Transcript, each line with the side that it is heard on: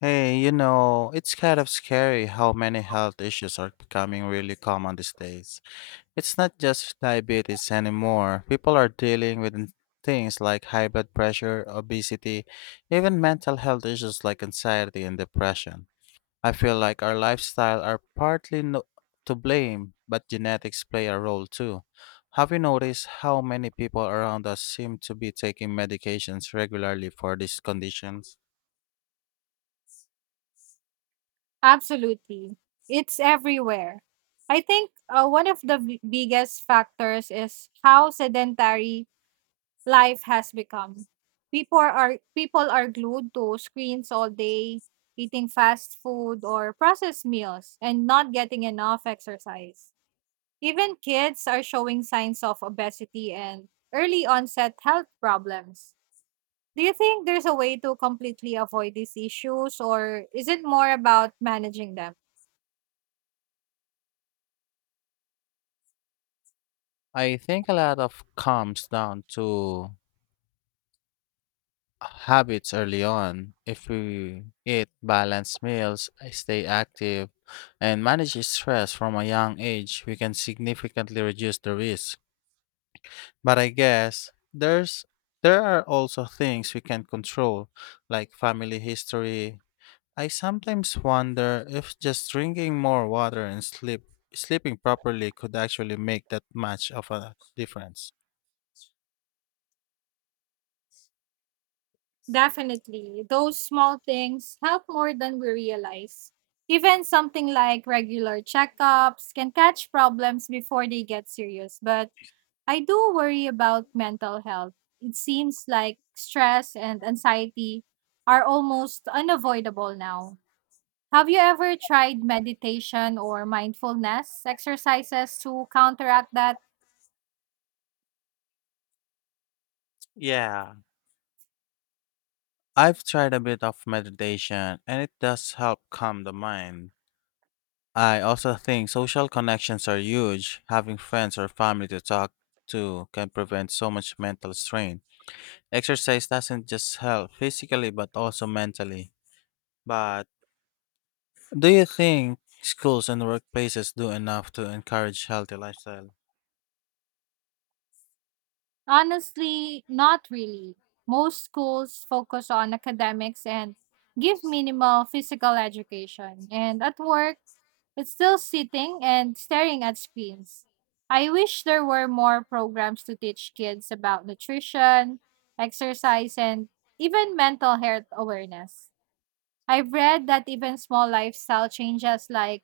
left: Hey, you know, it's kind of scary how many health issues are becoming really common these days. It's not just diabetes anymore. People are dealing with things like high blood pressure, obesity, even mental health issues like anxiety and depression. I feel like our lifestyle are partly to blame, but genetics play a role too. Have you noticed how many people around us seem to be taking medications regularly for these conditions?
right: Absolutely. It's everywhere. I think one of the biggest factors is how sedentary life has become. People are glued to screens all day, eating fast food or processed meals and not getting enough exercise. Even kids are showing signs of obesity and early onset health problems. Do you think there's a way to completely avoid these issues or is it more about managing them?
left: I think a lot of comes down to habits early on. If we eat balanced meals, I stay active, and manage stress from a young age, we can significantly reduce the risk. But I guess there are also things we can control, like family history. I sometimes wonder if just drinking more water and sleeping properly could actually make that much of a difference.
right: Definitely. Those small things help more than we realize. Even something like regular checkups can catch problems before they get serious. But I do worry about mental health. It seems like stress and anxiety are almost unavoidable now. Have you ever tried meditation or mindfulness exercises to counteract that?
left: Yeah, I've tried a bit of meditation and it does help calm the mind. I also think social connections are huge. Having friends or family to talk to can prevent so much mental strain. Exercise doesn't just help physically but also mentally. But do you think schools and workplaces do enough to encourage healthy lifestyle?
right: Honestly, not really. Most schools focus on academics and give minimal physical education. And at work, it's still sitting and staring at screens. I wish there were more programs to teach kids about nutrition, exercise, and even mental health awareness. I've read that even small lifestyle changes like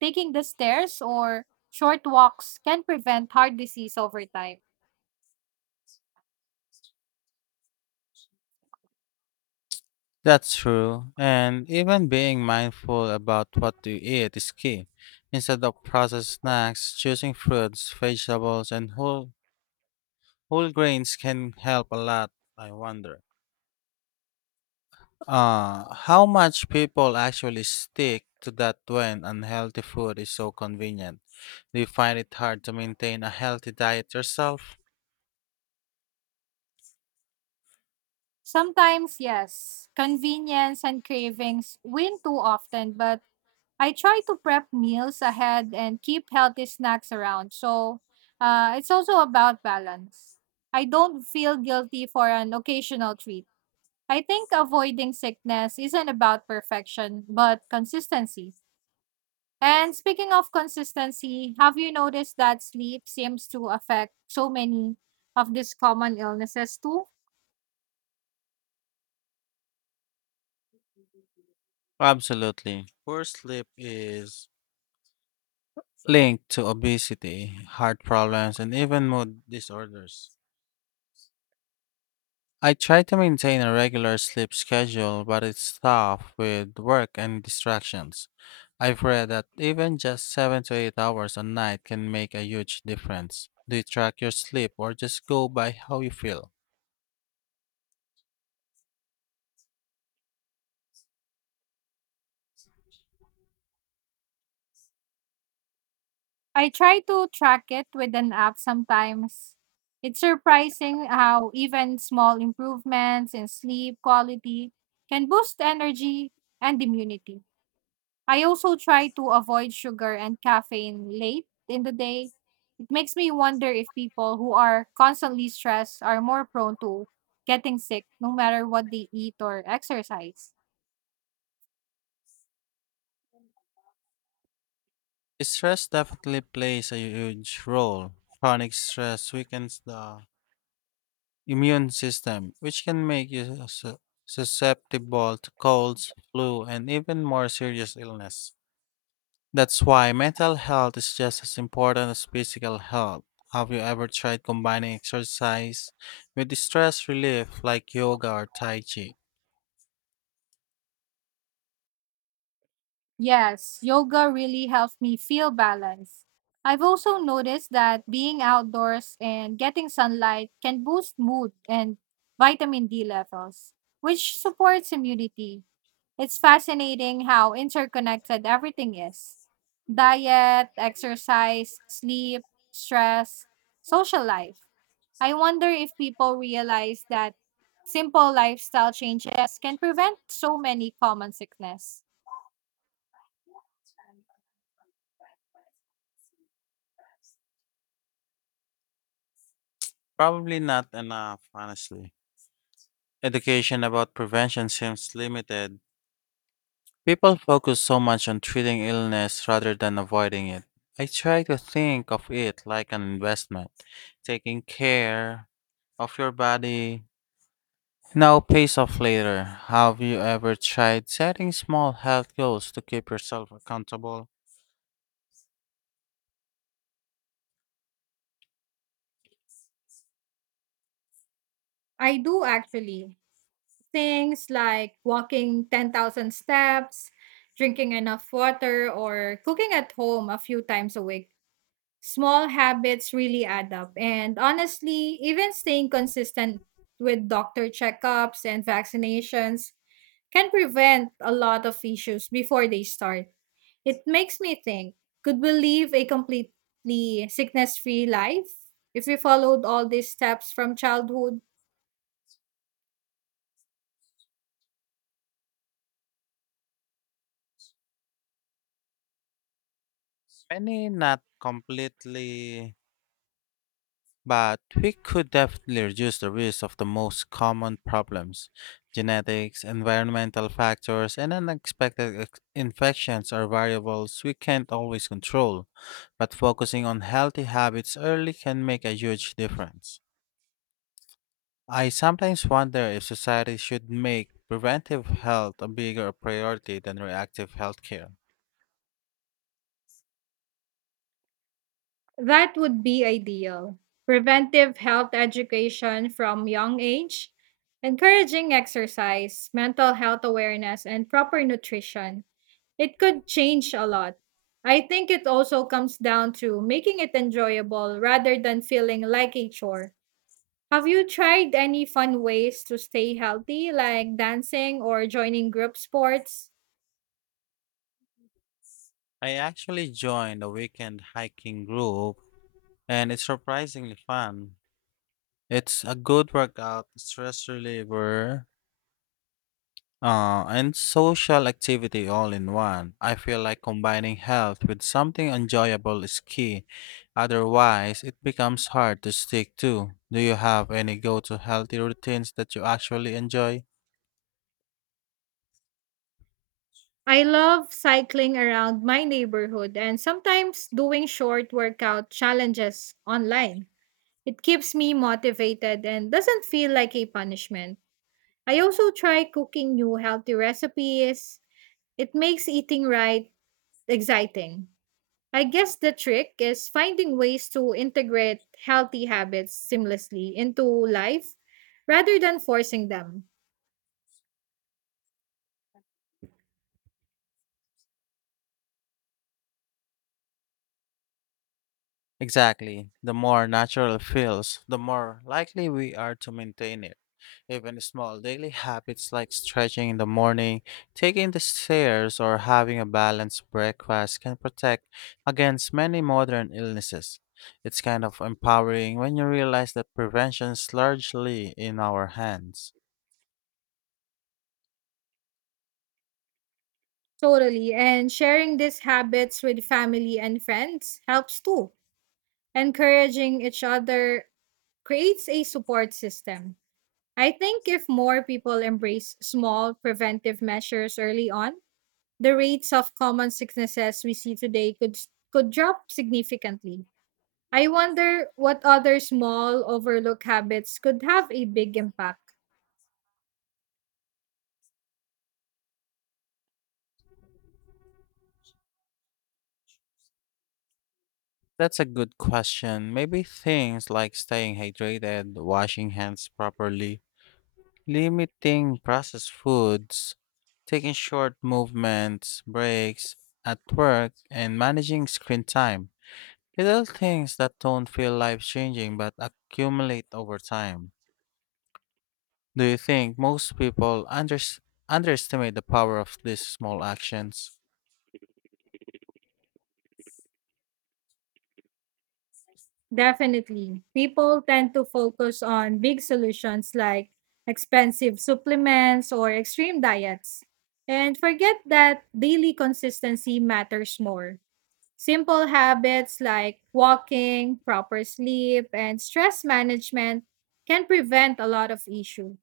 right: taking the stairs or short walks can prevent heart disease over time.
left: That's true. And even being mindful about what you eat is key. Instead of processed snacks, choosing fruits, vegetables, and whole grains can help a lot, I wonder. How much people actually stick to that when unhealthy food is so convenient? Do you find it hard to maintain a healthy diet yourself?
right: Sometimes, yes, convenience and cravings win too often, but I try to prep meals ahead and keep healthy snacks around. So it's also about balance. I don't feel guilty for an occasional treat. I think avoiding sickness isn't about perfection, but consistency. And speaking of consistency, have you noticed that sleep seems to affect so many of these common illnesses too?
left: Absolutely. Poor sleep is linked to obesity, heart problems, and even mood disorders. I try to maintain a regular sleep schedule, but it's tough with work and distractions. I've read that even just 7 to 8 hours a night can make a huge difference. Do you track your sleep or just go by how you feel?
right: I try to track it with an app sometimes. It's surprising how even small improvements in sleep quality can boost energy and immunity. I also try to avoid sugar and caffeine late in the day. It makes me wonder if people who are constantly stressed are more prone to getting sick no matter what they eat or exercise.
left: Stress definitely plays a huge role. Chronic stress weakens the immune system, which can make you susceptible to colds, flu, and even more serious illness. That's why mental health is just as important as physical health. Have you ever tried combining exercise with stress relief like yoga or Tai Chi?
right: Yes, yoga really helps me feel balanced. I've also noticed that being outdoors and getting sunlight can boost mood and vitamin D levels, which supports immunity. It's fascinating how interconnected everything is: diet, exercise, sleep, stress, social life. I wonder if people realize that simple lifestyle changes can prevent so many common sickness.
left: Probably not enough, honestly. Education about prevention seems limited. People focus so much on treating illness rather than avoiding it. I try to think of it like an investment, taking care of your body, now, pay off later. Have you ever tried setting small health goals to keep yourself accountable?
right: I do actually. Things like walking 10,000 steps, drinking enough water, or cooking at home a few times a week. Small habits really add up. And honestly, even staying consistent with doctor checkups and vaccinations can prevent a lot of issues before they start. It makes me think, could we live a completely sickness free life if we followed all these steps from childhood?
left: Any not completely, but we could definitely reduce the risk of the most common problems. Genetics, environmental factors, and unexpected infections are variables we can't always control, but focusing on healthy habits early can make a huge difference. I sometimes wonder if society should make preventive health a bigger priority than reactive healthcare.
right: That would be ideal. Preventive health education from young age, encouraging exercise, mental health awareness, and proper nutrition. It could change a lot. I think it also comes down to making it enjoyable rather than feeling like a chore. Have you tried any fun ways to stay healthy, like dancing or joining group sports?
left: I actually joined a weekend hiking group and it's surprisingly fun. It's a good workout, stress reliever, and social activity all in one. I feel like combining health with something enjoyable is key. Otherwise, it becomes hard to stick to. Do you have any go to healthy routines that you actually enjoy?
right: I love cycling around my neighborhood and sometimes doing short workout challenges online. It keeps me motivated and doesn't feel like a punishment. I also try cooking new healthy recipes. It makes eating right exciting. I guess the trick is finding ways to integrate healthy habits seamlessly into life rather than forcing them.
left: Exactly. The more natural it feels, the more likely we are to maintain it. Even small daily habits like stretching in the morning, taking the stairs, or having a balanced breakfast can protect against many modern illnesses. It's kind of empowering when you realize that prevention is largely in our hands.
right: Totally. And sharing these habits with family and friends helps too. Encouraging each other creates a support system. I think if more people embrace small preventive measures early on, the rates of common sicknesses we see today could drop significantly. I wonder what other small overlooked habits could have a big impact.
left: That's a good question. Maybe things like staying hydrated, washing hands properly, limiting processed foods, taking short movements, breaks at work, and managing screen time. Little things that don't feel life changing but accumulate over time. Do you think most people unders underestimate the power of these small actions?
right: Definitely. People tend to focus on big solutions like expensive supplements or extreme diets and forget that daily consistency matters more. Simple habits like walking, proper sleep, and stress management can prevent a lot of issue.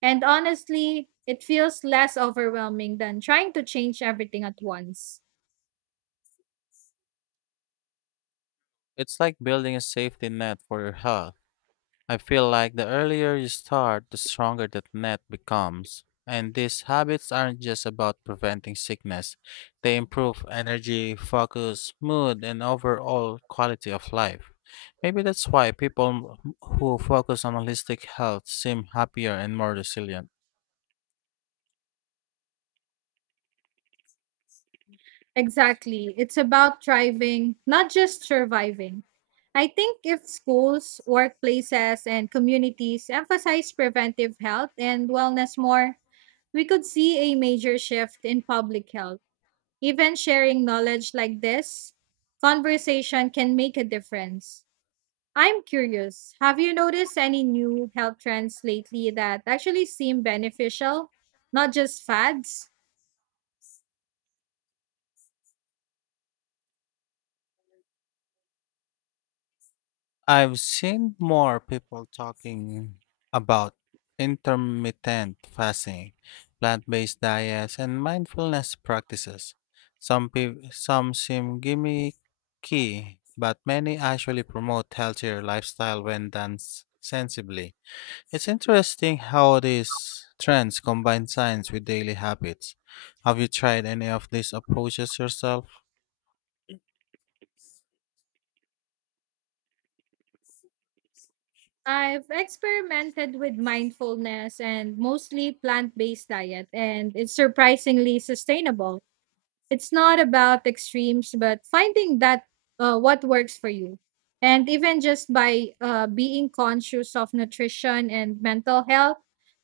right: And honestly, it feels less overwhelming than trying to change everything at once.
left: It's like building a safety net for your health. I feel like the earlier you start, the stronger that net becomes. And these habits aren't just about preventing sickness, they improve energy, focus, mood, and overall quality of life. Maybe that's why people who focus on holistic health seem happier and more resilient.
right: Exactly. It's about thriving, not just surviving. I think if schools, workplaces, and communities emphasize preventive health and wellness more, we could see a major shift in public health. Even sharing knowledge like this, conversation can make a difference. I'm curious, have you noticed any new health trends lately that actually seem beneficial, not just fads?
left: I've seen more people talking about intermittent fasting, plant-based diets, and mindfulness practices. Some seem gimmicky, but many actually promote healthier lifestyle when done sensibly. It's interesting how these trends combine science with daily habits. Have you tried any of these approaches yourself?
right: I've experimented with mindfulness and mostly plant based diet, and it's surprisingly sustainable. It's not about extremes, but finding that what works for you. And even just by being conscious of nutrition and mental health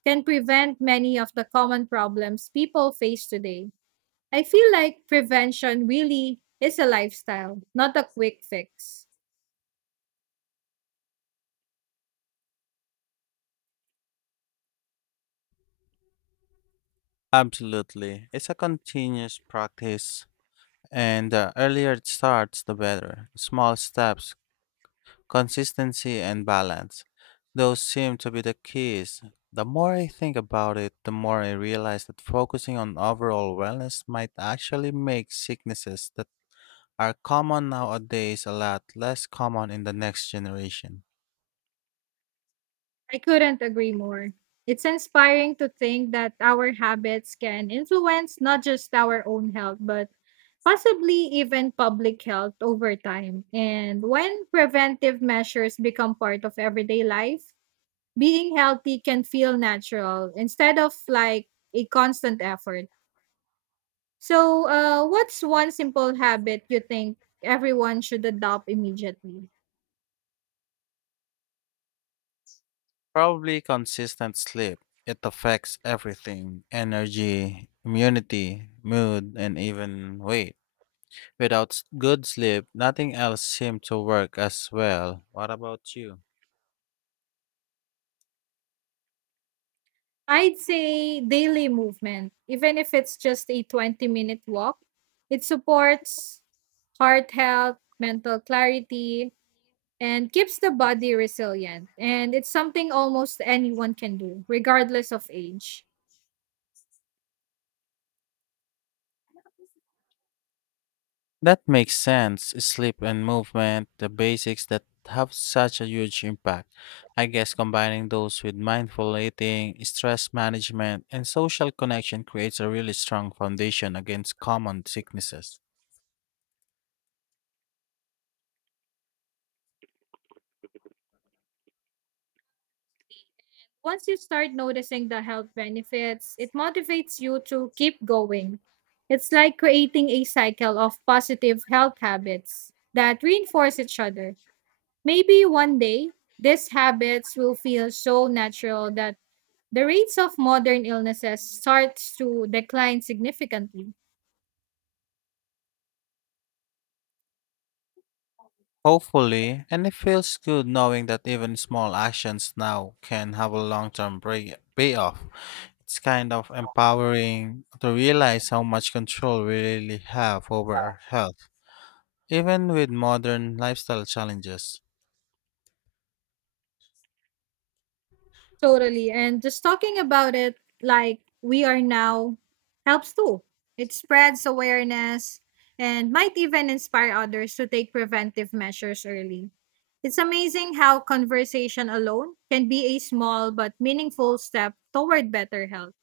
right: can prevent many of the common problems people face today. I feel like prevention really is a lifestyle, not a quick fix.
left: Absolutely. It's a continuous practice and the earlier it starts, the better. Small steps, consistency, and balance. Those seem to be the keys. The more I think about it, the more I realize that focusing on overall wellness might actually make sicknesses that are common nowadays a lot less common in the next generation.
right: I couldn't agree more. It's inspiring to think that our habits can influence not just our own health, but possibly even public health over time. And when preventive measures become part of everyday life, being healthy can feel natural instead of like a constant effort. So, what's one simple habit you think everyone should adopt immediately?
left: Probably consistent sleep. It affects everything energy, immunity, mood, and even weight. Without good sleep, nothing else seemed to work as well. What about you?
right: I'd say daily movement, even if it's just a 20-minute minute walk. It supports heart health, mental clarity, and keeps the body resilient. And it's something almost anyone can do, regardless of age.
left: That makes sense. Sleep and movement, the basics that have such a huge impact. I guess combining those with mindful eating, stress management, and social connection creates a really strong foundation against common sicknesses.
right: Once you start noticing the health benefits, it motivates you to keep going. It's like creating a cycle of positive health habits that reinforce each other. Maybe one day, these habits will feel so natural that the rates of modern illnesses starts to decline significantly.
left: Hopefully, and it feels good knowing that even small actions now can have a long term payoff. It's kind of empowering to realize how much control we really have over our health, even with modern lifestyle challenges.
right: Totally. And just talking about it like we are now helps too. It spreads awareness and might even inspire others to take preventive measures early. It's amazing how conversation alone can be a small but meaningful step toward better health.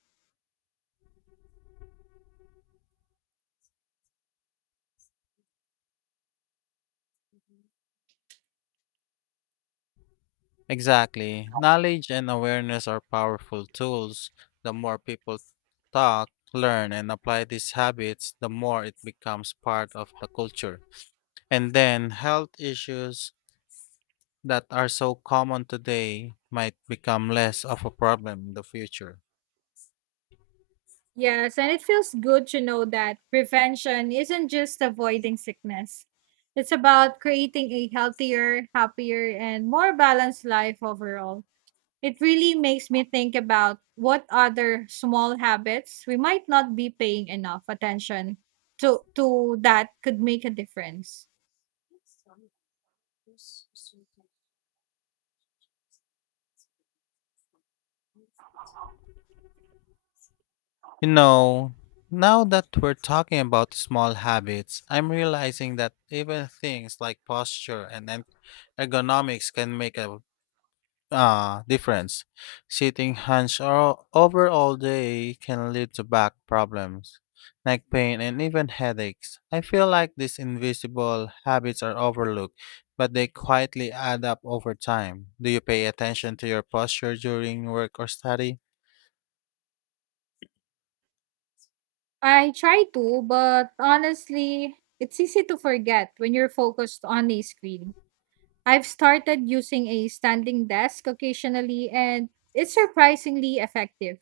left: Exactly. Knowledge and awareness are powerful tools. The more people talk, learn, and apply these habits, the more it becomes part of the culture. And then health issues that are so common today might become less of a problem in the future.
right: Yes, and it feels good to know that prevention isn't just avoiding sickness. It's about creating a healthier, happier, and more balanced life overall. It really makes me think about what other small habits we might not be paying enough attention to that could make a difference.
left: You know, now that we're talking about small habits, I'm realizing that even things like posture and ergonomics can make a difference. Sitting hunched over all day can lead to back problems, neck pain, and even headaches. I feel like these invisible habits are overlooked, but they quietly add up over time. Do you pay attention to your posture during work or study?
right: I try to, but honestly, it's easy to forget when you're focused on a screen. I've started using a standing desk occasionally, and it's surprisingly effective.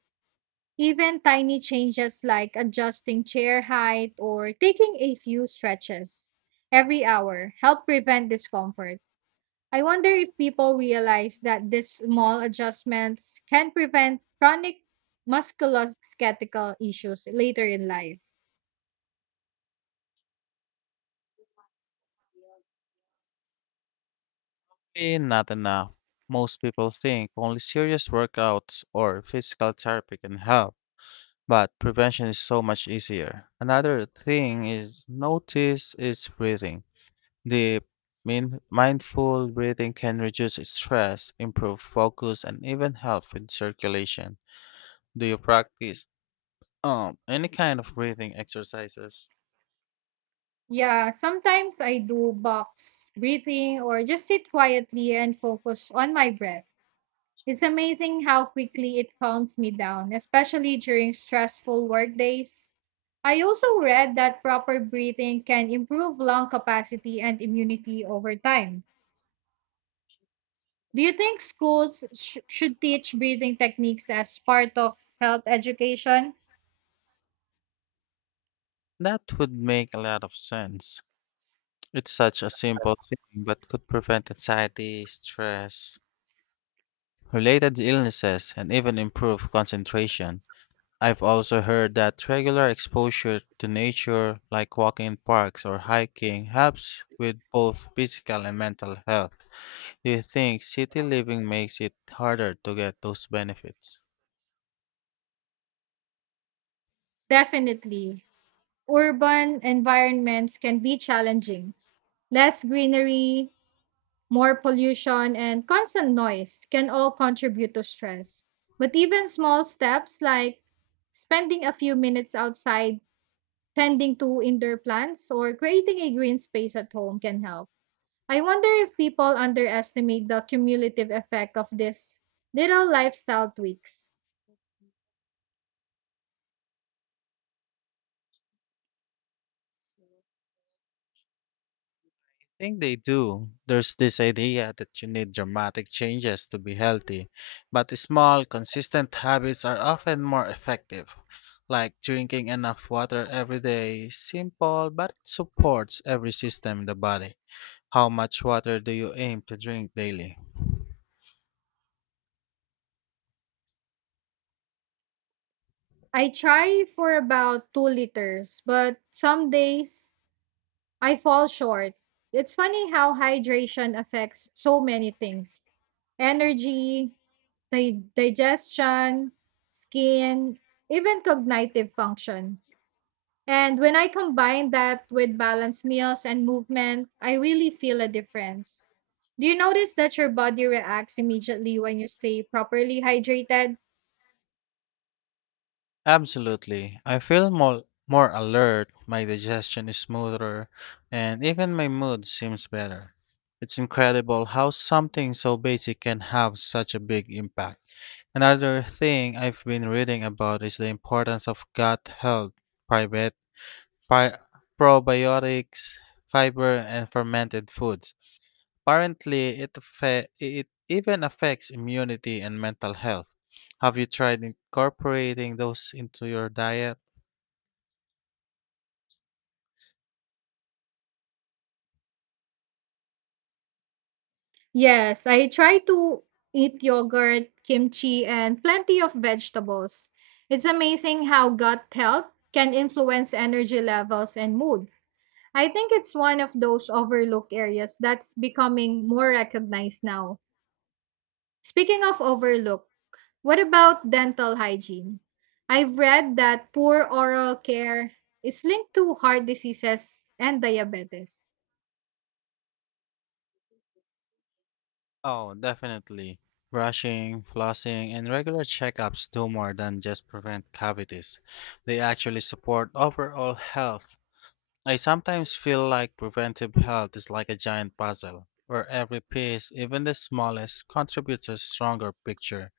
right: Even tiny changes like adjusting chair height or taking a few stretches every hour help prevent discomfort. I wonder if people realize that these small adjustments can prevent chronic musculoskeletal issues later in life.
left: Not enough. Most people think only serious workouts or physical therapy can help but prevention is so much easier. Another thing is notice is breathing. The mindful breathing can reduce stress, improve focus, and even help with circulation. Do you practice any kind of breathing exercises?
right: Yeah, sometimes I do box breathing or just sit quietly and focus on my breath. It's amazing how quickly it calms me down, especially during stressful work days. I also read that proper breathing can improve lung capacity and immunity over time. Do you think schools should teach breathing techniques as part of health education?
left: That would make a lot of sense. It's such a simple thing, but could prevent anxiety, stress, related illnesses, and even improve concentration. I've also heard that regular exposure to nature, like walking in parks or hiking, helps with both physical and mental health. Do you think city living makes it harder to get those benefits?
right: Definitely. Urban environments can be challenging. Less greenery, more pollution, and constant noise can all contribute to stress. But even small steps like spending a few minutes outside, tending to indoor plants, or creating a green space at home can help. I wonder if people underestimate the cumulative effect of these little lifestyle tweaks.
left: I think they do. There's this idea that you need dramatic changes to be healthy, but small, consistent habits are often more effective, like drinking enough water every day. Simple, but it supports every system in the body. How much water do you aim to drink daily?
right: I try for about 2 liters, but some days I fall short. It's funny how hydration affects so many things: energy, di digestion, skin, even cognitive function. And when I combine that with balanced meals and movement, I really feel a difference. Do you notice that your body reacts immediately when you stay properly hydrated?
left: Absolutely. I feel more alert, my digestion is smoother, and even my mood seems better. It's incredible how something so basic can have such a big impact. Another thing I've been reading about is the importance of gut health, private, pi- probiotics, fiber, and fermented foods. Apparently, it even affects immunity and mental health. Have you tried incorporating those into your diet?
right: Yes, I try to eat yogurt, kimchi, and plenty of vegetables. It's amazing how gut health can influence energy levels and mood. I think it's one of those overlooked areas that's becoming more recognized now. Speaking of overlooked, what about dental hygiene? I've read that poor oral care is linked to heart diseases and diabetes.
left: Oh, definitely. Brushing, flossing, and regular checkups do more than just prevent cavities. They actually support overall health. I sometimes feel like preventive health is like a giant puzzle, where every piece, even the smallest, contributes to a stronger picture.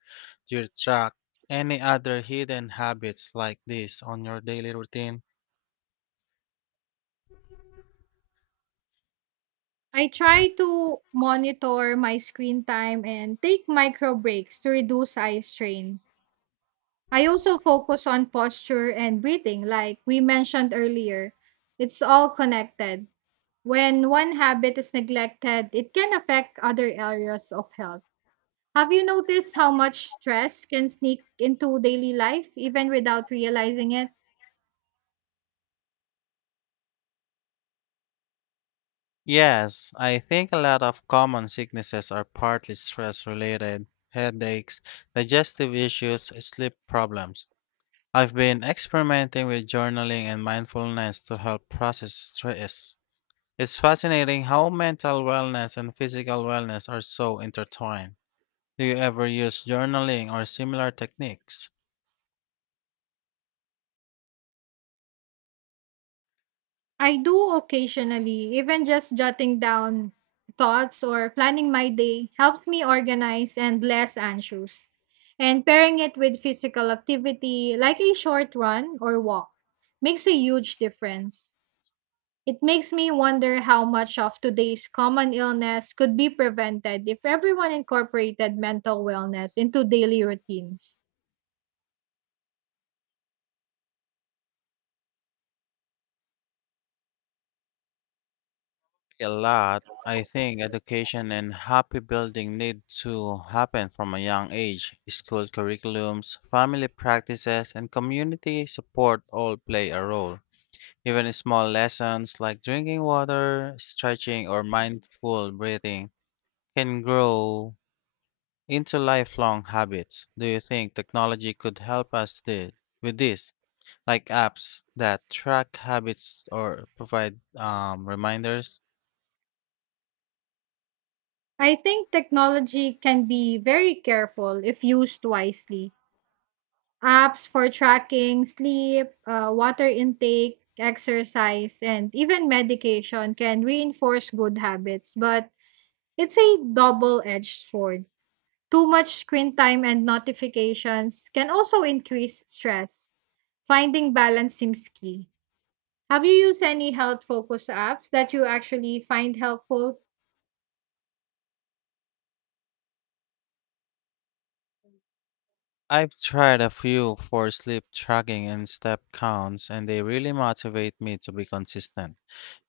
left: Do you track any other hidden habits like this on your daily routine?
right: I try to monitor my screen time and take micro breaks to reduce eye strain. I also focus on posture and breathing, like we mentioned earlier. It's all connected. When one habit is neglected, it can affect other areas of health. Have you noticed how much stress can sneak into daily life even without realizing it?
left: Yes, I think a lot of common sicknesses are partly stress related headaches, digestive issues, sleep problems. I've been experimenting with journaling and mindfulness to help process stress. It's fascinating how mental wellness and physical wellness are so intertwined. Do you ever use journaling or similar techniques?
right: I do occasionally, even just jotting down thoughts or planning my day helps me organize and less anxious. And pairing it with physical activity like a short run or walk makes a huge difference. It makes me wonder how much of today's common illness could be prevented if everyone incorporated mental wellness into daily routines.
left: A lot. I think education and happy building need to happen from a young age. School curriculums, family practices, and community support all play a role. Even small lessons like drinking water, stretching, or mindful breathing can grow into lifelong habits. Do you think technology could help us with this, like apps that track habits or provide reminders?
right: I think technology can be very careful if used wisely. Apps for tracking sleep, water intake, exercise, and even medication can reinforce good habits, but it's a double edged sword. Too much screen time and notifications can also increase stress. Finding balance seems key. Have you used any health focused apps that you actually find helpful?
left: I've tried a few for sleep tracking and step counts, and they really motivate me to be consistent.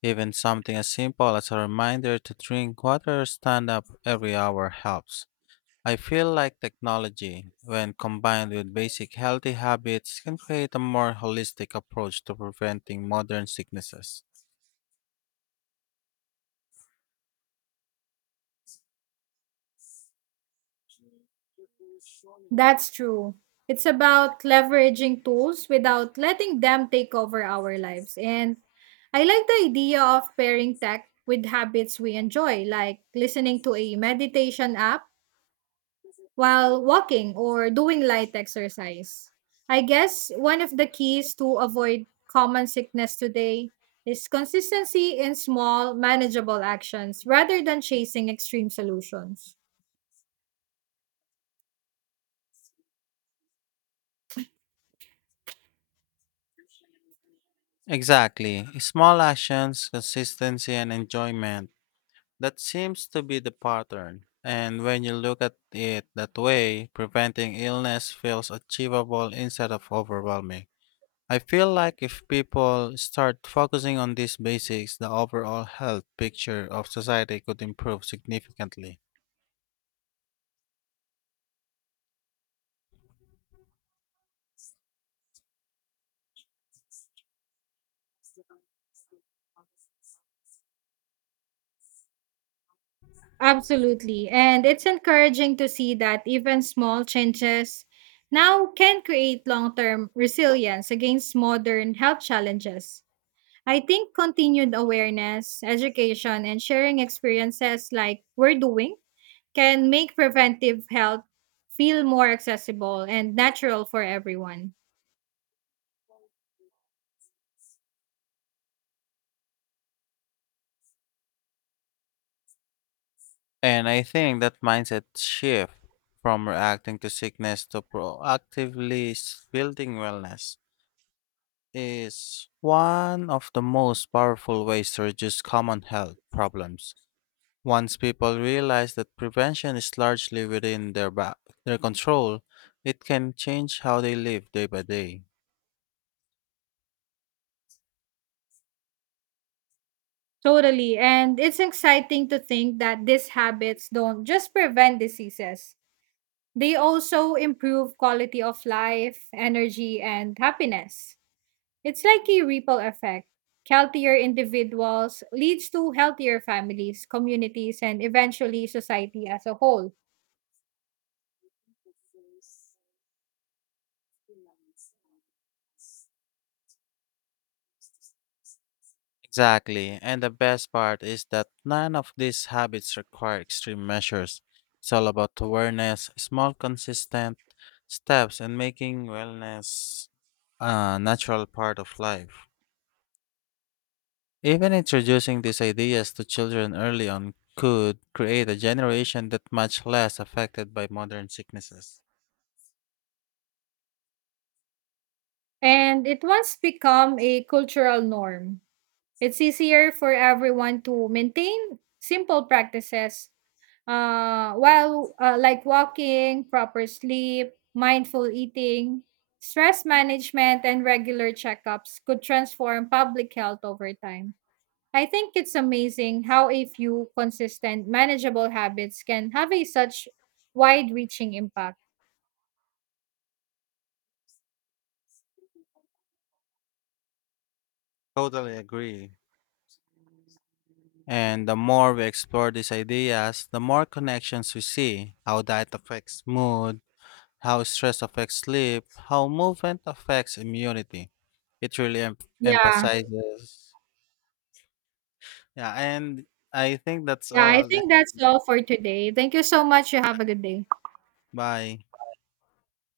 left: Even something as simple as a reminder to drink water or stand up every hour helps. I feel like technology, when combined with basic healthy habits, can create a more holistic approach to preventing modern sicknesses.
right: That's true. It's about leveraging tools without letting them take over our lives. And I like the idea of pairing tech with habits we enjoy, like listening to a meditation app while walking or doing light exercise. I guess one of the keys to avoid common sickness today is consistency in small, manageable actions rather than chasing extreme solutions.
left: Exactly. Small actions, consistency, and enjoyment that seems to be the pattern. And when you look at it that way, preventing illness feels achievable instead of overwhelming. I feel like if people start focusing on these basics, the overall health picture of society could improve significantly.
right: Absolutely. And it's encouraging to see that even small changes now can create long term resilience against modern health challenges. I think continued awareness, education, and sharing experiences like we're doing can make preventive health feel more accessible and natural for everyone.
left: And I think that mindset shift from reacting to sickness to proactively building wellness is one of the most powerful ways to reduce common health problems. Once people realize that prevention is largely within their control, it can change how they live day by day.
right: Totally. And it's exciting to think that these habits don't just prevent diseases, they also improve quality of life, energy, and happiness. It's like a ripple effect. Healthier individuals leads to healthier families, communities, and eventually society as a whole.
left: Exactly, and the best part is that none of these habits require extreme measures. It's all about awareness, small, consistent steps, and making wellness a natural part of life. Even introducing these ideas to children early on could create a generation that much less affected by modern sicknesses.
right: And it once become a cultural norm. It's easier for everyone to maintain simple practices while like walking, proper sleep, mindful eating, stress management, and regular checkups could transform public health over time. I think it's amazing how a few consistent, manageable habits can have a such wide reaching impact.
left: Totally agree. And the more we explore these ideas, the more connections we see how diet affects mood, how stress affects sleep, how movement affects immunity. It really
right: Yeah.
left: emphasizes. Yeah, and I think that's
right: Yeah, I
left: all.
right: think that's all for today. Thank you so much. You have a good day.
left: Bye.